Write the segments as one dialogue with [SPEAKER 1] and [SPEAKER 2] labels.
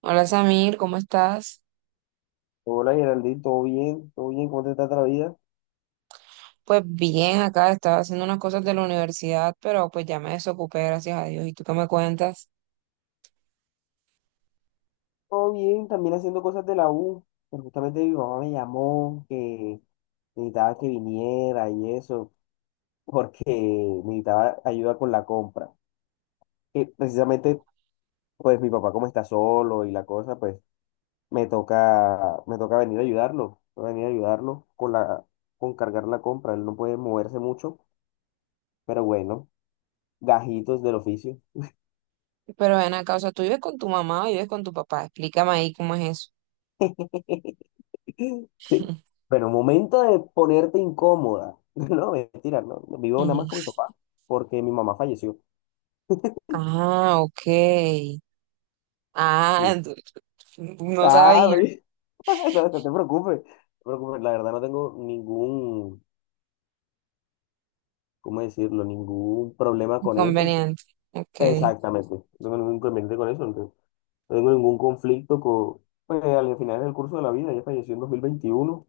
[SPEAKER 1] Hola, Samir, ¿cómo estás?
[SPEAKER 2] Hola Geraldine, ¿todo bien? ¿Todo bien? ¿Cómo te está la vida?
[SPEAKER 1] Pues bien, acá estaba haciendo unas cosas de la universidad, pero pues ya me desocupé, gracias a Dios. ¿Y tú qué me cuentas?
[SPEAKER 2] Todo bien, también haciendo cosas de la U. Pero justamente mi mamá me llamó que necesitaba que viniera y eso, porque necesitaba ayuda con la compra. Que precisamente, pues mi papá como está solo y la cosa, pues me toca venir a ayudarlo, con cargar la compra. Él no puede moverse mucho, pero bueno, gajitos del oficio.
[SPEAKER 1] Pero ven acá, o sea, ¿tú vives con tu mamá o vives con tu papá? Explícame ahí cómo es eso.
[SPEAKER 2] Sí. Pero momento de ponerte incómoda. No, mentira, no. Vivo nada
[SPEAKER 1] Ujú.
[SPEAKER 2] más con mi papá, porque mi mamá falleció.
[SPEAKER 1] Ah, ok. Ah,
[SPEAKER 2] Sí.
[SPEAKER 1] ent- no
[SPEAKER 2] Ah,
[SPEAKER 1] sabía.
[SPEAKER 2] oye, no, no te preocupes. No te preocupes. La verdad no tengo ningún, ¿cómo decirlo? Ningún problema con eso.
[SPEAKER 1] Inconveniente. Ok.
[SPEAKER 2] Exactamente. No tengo ningún inconveniente con eso. No no tengo ningún conflicto con. Pues al final del curso de la vida, ella falleció en 2021.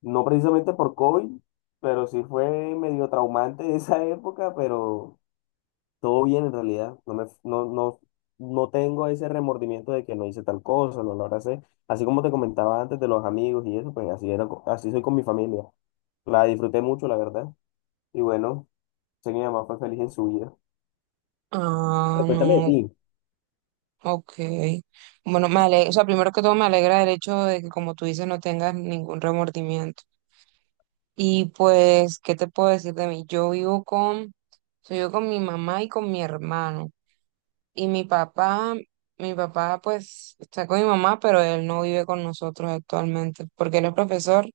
[SPEAKER 2] No precisamente por COVID, pero sí fue medio traumante esa época. Todo bien en realidad, no me, no, no, no tengo ese remordimiento de que no hice tal cosa, no lo abracé. Así como te comentaba antes de los amigos y eso, pues así era, así soy con mi familia. La disfruté mucho, la verdad. Y bueno, sé que mi mamá fue feliz en su vida.
[SPEAKER 1] Ah,
[SPEAKER 2] Pero cuéntame de
[SPEAKER 1] no,
[SPEAKER 2] ti.
[SPEAKER 1] ok. Bueno, o sea, primero que todo me alegra el hecho de que, como tú dices, no tengas ningún remordimiento. Y pues, ¿qué te puedo decir de mí? Yo vivo con Soy yo con mi mamá y con mi hermano. Y mi papá pues está con mi mamá, pero él no vive con nosotros actualmente, porque él es profesor,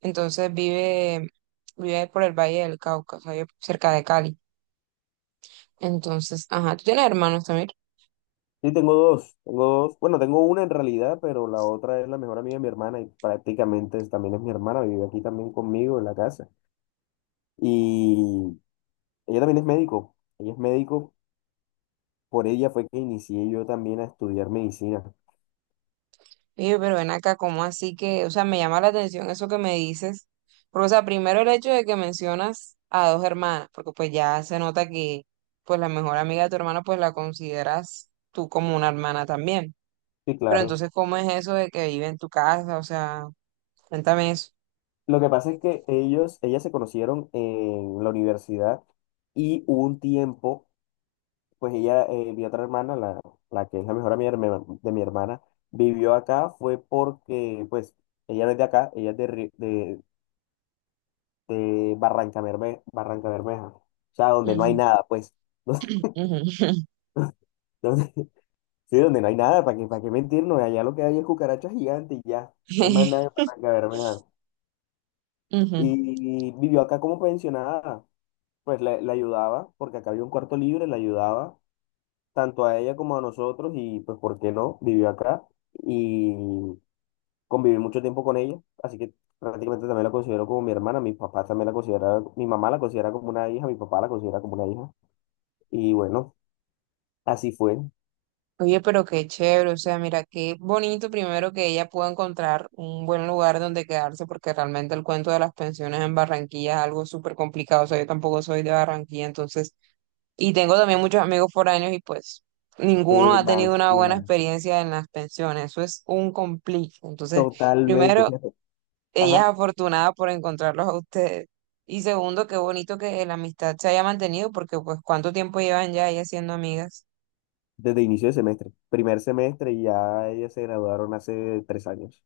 [SPEAKER 1] entonces vive, vive por el Valle del Cauca, o sea, vive cerca de Cali. Entonces, ajá, tú tienes hermanos también.
[SPEAKER 2] Sí, tengo dos. Bueno, tengo una en realidad, pero la otra es la mejor amiga de mi hermana y prácticamente también es mi hermana, vive aquí también conmigo en la casa. Y ella también es médico, ella es médico, por ella fue que inicié yo también a estudiar medicina.
[SPEAKER 1] Y yo, pero ven acá, ¿cómo así que, o sea, me llama la atención eso que me dices? Porque, o sea, primero el hecho de que mencionas a dos hermanas, porque pues ya se nota que, pues la mejor amiga de tu hermano, pues la consideras tú como una hermana también.
[SPEAKER 2] Sí,
[SPEAKER 1] Pero
[SPEAKER 2] claro.
[SPEAKER 1] entonces, ¿cómo es eso de que vive en tu casa? O sea, cuéntame eso.
[SPEAKER 2] Lo que pasa es que ellas se conocieron en la universidad y hubo un tiempo, pues ella, mi otra hermana, la que es la mejor amiga de de mi hermana, vivió acá, fue porque, pues, ella no es de acá, ella es de Barranca Bermeja, o sea, donde no hay
[SPEAKER 1] Ujú,
[SPEAKER 2] nada, pues,
[SPEAKER 1] ujú.
[SPEAKER 2] donde- sí, donde no hay nada, ¿para qué mentirnos? Allá lo que hay es cucarachas gigantes y ya, no hay más nada en Barranca Bermeja.
[SPEAKER 1] Ujú.
[SPEAKER 2] Y vivió acá como pensionada. Pues le ayudaba, porque acá había un cuarto libre, le ayudaba tanto a ella como a nosotros y pues, ¿por qué no? Vivió acá y conviví mucho tiempo con ella, así que prácticamente también la considero como mi hermana, mis papás también la consideran, mi mamá la considera como una hija, mi papá la considera como una hija y bueno, así fue,
[SPEAKER 1] Oye, pero qué chévere, o sea, mira, qué bonito primero que ella pueda encontrar un buen lugar donde quedarse, porque realmente el cuento de las pensiones en Barranquilla es algo súper complicado, o sea, yo tampoco soy de Barranquilla, entonces, y tengo también muchos amigos foráneos y pues ninguno ha tenido una buena
[SPEAKER 2] demasiado,
[SPEAKER 1] experiencia en las pensiones, eso es un complique, entonces,
[SPEAKER 2] totalmente,
[SPEAKER 1] primero,
[SPEAKER 2] fíjate,
[SPEAKER 1] ella es
[SPEAKER 2] ajá,
[SPEAKER 1] afortunada por encontrarlos a ustedes. Y segundo, qué bonito que la amistad se haya mantenido, porque pues cuánto tiempo llevan ya ellas siendo amigas.
[SPEAKER 2] desde inicio de semestre, primer semestre y ya ellas se graduaron hace 3 años.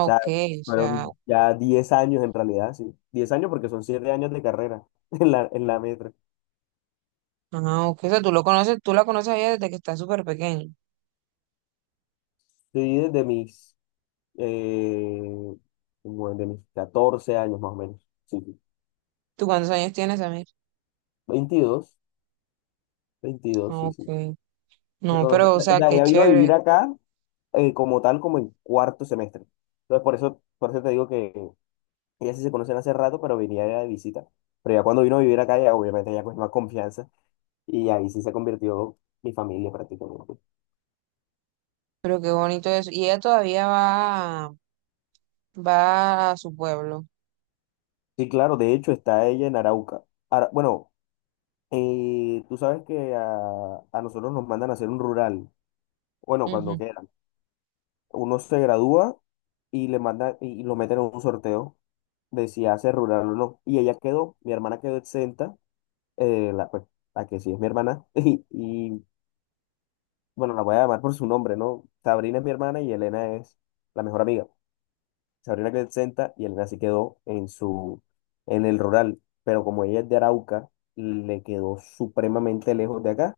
[SPEAKER 2] O sea,
[SPEAKER 1] ok, o sea,
[SPEAKER 2] fueron ya 10 años en realidad, sí. 10 años porque son 7 años de carrera en la metra.
[SPEAKER 1] ah, ok, o sea, tú lo conoces, tú la conoces a ella desde que está súper pequeña.
[SPEAKER 2] Sí, eh, como desde mis 14 años más o menos. Sí, sí.
[SPEAKER 1] ¿Tú cuántos años tienes, Amir?
[SPEAKER 2] Veintidós 22,
[SPEAKER 1] Ah,
[SPEAKER 2] sí, sí.
[SPEAKER 1] ok. No, pero, o
[SPEAKER 2] O
[SPEAKER 1] sea,
[SPEAKER 2] sea,
[SPEAKER 1] qué
[SPEAKER 2] ella vino a
[SPEAKER 1] chévere,
[SPEAKER 2] vivir acá como tal, como en cuarto semestre. Entonces, por eso te digo que ellas sí se conocen hace rato, pero venía de visita. Pero ya cuando vino a vivir acá, ya obviamente ya cogió más confianza y ahí sí se convirtió mi familia prácticamente.
[SPEAKER 1] pero qué bonito eso. Y ella todavía va, va a su pueblo.
[SPEAKER 2] Sí, claro, de hecho está ella en Arauca. Bueno, tú sabes que a nosotros nos mandan a hacer un rural, bueno, cuando
[SPEAKER 1] Ujú.
[SPEAKER 2] quieran. Uno se gradúa y le mandan y lo meten en un sorteo de si hace rural o no. Mi hermana quedó exenta, eh, la, pues, la que sí es mi hermana, bueno, la voy a llamar por su nombre, ¿no? Sabrina es mi hermana y Elena es la mejor amiga. Se abrió la Crescenta y Elena se quedó en el rural. Pero como ella es de Arauca, le quedó supremamente lejos de acá.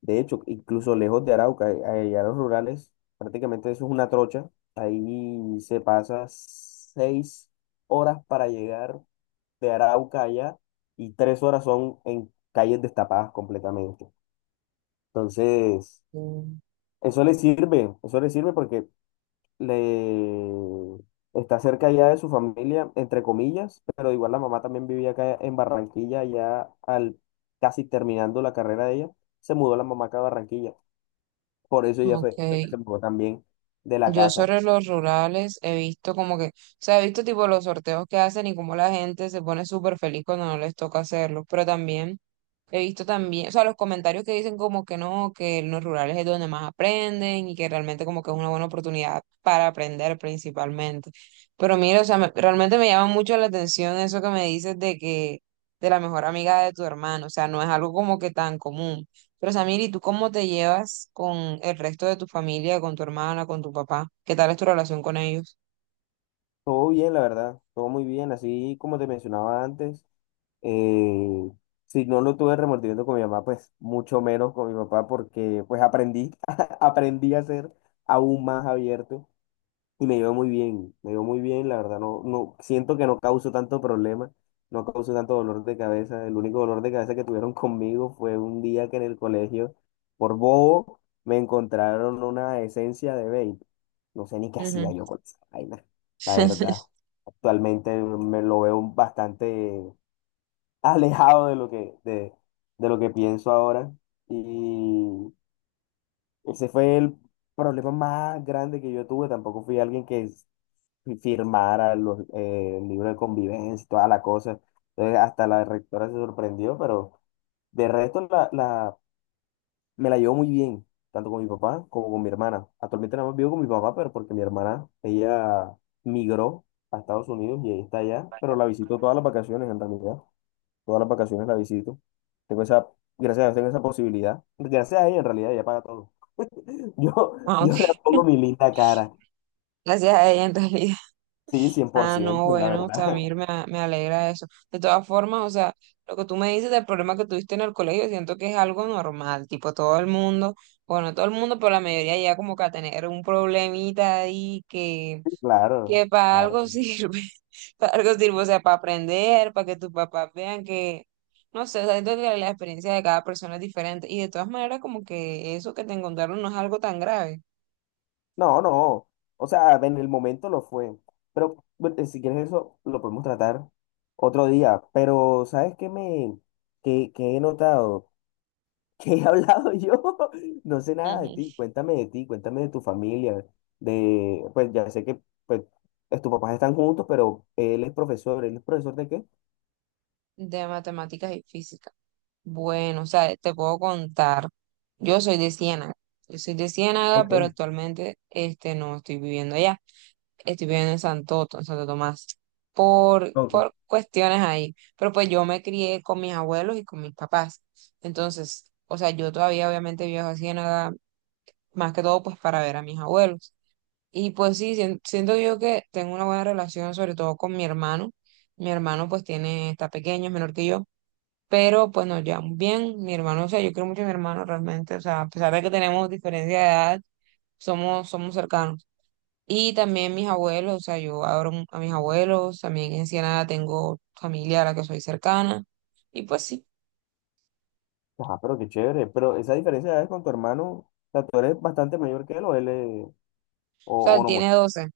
[SPEAKER 2] De hecho, incluso lejos de Arauca, allá en los rurales, prácticamente eso es una trocha. Ahí se pasa seis horas para llegar de Arauca allá y 3 horas son en calles destapadas completamente. Entonces,
[SPEAKER 1] Mm.
[SPEAKER 2] eso le sirve porque le está cerca ya de su familia, entre comillas, pero igual la mamá también vivía acá en Barranquilla, ya al casi terminando la carrera de ella, se mudó la mamá acá a Barranquilla. Por eso ella
[SPEAKER 1] Ok.
[SPEAKER 2] fue que se mudó también de la
[SPEAKER 1] Yo
[SPEAKER 2] casa.
[SPEAKER 1] sobre los rurales he visto como que, o sea, he visto tipo los sorteos que hacen y cómo la gente se pone súper feliz cuando no les toca hacerlo, pero también he visto también, o sea, los comentarios que dicen como que no, que en los rurales es donde más aprenden y que realmente como que es una buena oportunidad para aprender principalmente. Pero mira, o sea, realmente me llama mucho la atención eso que me dices de que, de la mejor amiga de tu hermano, o sea, no es algo como que tan común. Pero, Samir, ¿y tú cómo te llevas con el resto de tu familia, con tu hermana, con tu papá? ¿Qué tal es tu relación con ellos?
[SPEAKER 2] Todo bien, la verdad, todo muy bien, así como te mencionaba antes. eh, si no lo tuve remordimiento con mi mamá, pues mucho menos con mi papá, porque pues aprendí, aprendí a ser aún más abierto. Y me iba muy bien, la verdad, no, no, siento que no causo tanto problema, no causo tanto dolor de cabeza. El único dolor de cabeza que tuvieron conmigo fue un día que en el colegio, por bobo, me encontraron una esencia de vape. No sé ni qué
[SPEAKER 1] Ujú.
[SPEAKER 2] hacía yo con esa vaina, la verdad. Actualmente me lo veo bastante alejado de lo que, de lo que pienso ahora. Y ese fue el problema más grande que yo tuve. Tampoco fui alguien que y firmara el libro de convivencia y toda la cosa. Entonces, hasta la rectora se sorprendió, pero de resto me la llevo muy bien, tanto con mi papá como con mi hermana. Actualmente nada más vivo con mi papá, pero porque mi hermana, ella migró a Estados Unidos y ahí está allá, pero la visito todas las vacaciones en realidad. Todas las vacaciones la visito. Tengo esa, gracias a Dios tengo esa posibilidad. Gracias a ella en realidad ella paga todo. Yo,
[SPEAKER 1] Ah,
[SPEAKER 2] yo le
[SPEAKER 1] ok.
[SPEAKER 2] pongo mi linda cara.
[SPEAKER 1] Gracias a ella en realidad.
[SPEAKER 2] Sí, cien por
[SPEAKER 1] Ah, no,
[SPEAKER 2] ciento la
[SPEAKER 1] bueno,
[SPEAKER 2] verdad.
[SPEAKER 1] Samir, me alegra eso. De todas formas, o sea, lo que tú me dices del problema que tuviste en el colegio, siento que es algo normal, tipo todo el mundo, bueno, no todo el mundo, pero la mayoría ya como que a tener un problemita ahí
[SPEAKER 2] Sí, claro,
[SPEAKER 1] que para
[SPEAKER 2] claro.
[SPEAKER 1] algo
[SPEAKER 2] Claro.
[SPEAKER 1] sirve, para algo sirve, o sea, para aprender, para que tus papás vean que, no sé, o sea, siento que la experiencia de cada persona es diferente y de todas maneras como que eso que te encontraron no es algo tan grave.
[SPEAKER 2] No, no. O sea, en el momento lo fue. Pero bueno, si quieres eso, lo podemos tratar otro día. Pero, ¿sabes qué he notado? ¿Qué he hablado yo? No sé nada de
[SPEAKER 1] Ujú.
[SPEAKER 2] ti. Cuéntame de ti, cuéntame de tu familia. Pues ya sé que pues, tus papás están juntos, pero él es profesor. ¿Él es profesor de qué?
[SPEAKER 1] De matemáticas y física. Bueno, o sea, te puedo contar, yo soy de Ciénaga, yo soy de Ciénaga,
[SPEAKER 2] Ok,
[SPEAKER 1] pero actualmente este, no estoy viviendo allá. Estoy viviendo en en Santo Tomás,
[SPEAKER 2] ok.
[SPEAKER 1] por cuestiones ahí. Pero pues yo me crié con mis abuelos y con mis papás. Entonces, o sea, yo todavía obviamente viajo a Ciénaga, más que todo pues para ver a mis abuelos. Y pues sí, siento yo que tengo una buena relación, sobre todo con mi hermano. Mi hermano pues tiene, está pequeño, es menor que yo. Pero pues nos llevamos bien, mi hermano, o sea, yo quiero mucho a mi hermano realmente, o sea, a pesar de que tenemos diferencia de edad, somos cercanos. Y también mis abuelos, o sea, yo adoro a mis abuelos, también en Ciénaga tengo familia a la que soy cercana. Y pues sí,
[SPEAKER 2] Ajá, pero qué chévere. Pero esa diferencia de edades con tu hermano, o sea, tú eres bastante mayor que él o él es,
[SPEAKER 1] o sea,
[SPEAKER 2] o
[SPEAKER 1] él
[SPEAKER 2] no mucho.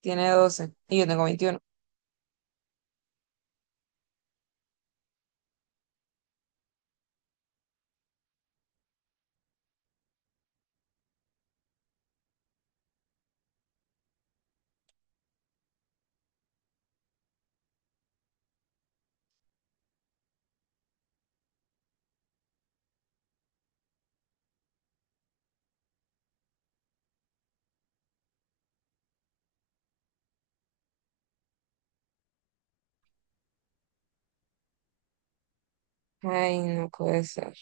[SPEAKER 1] tiene 12 y yo tengo 21. ¡Ay, no puede ser!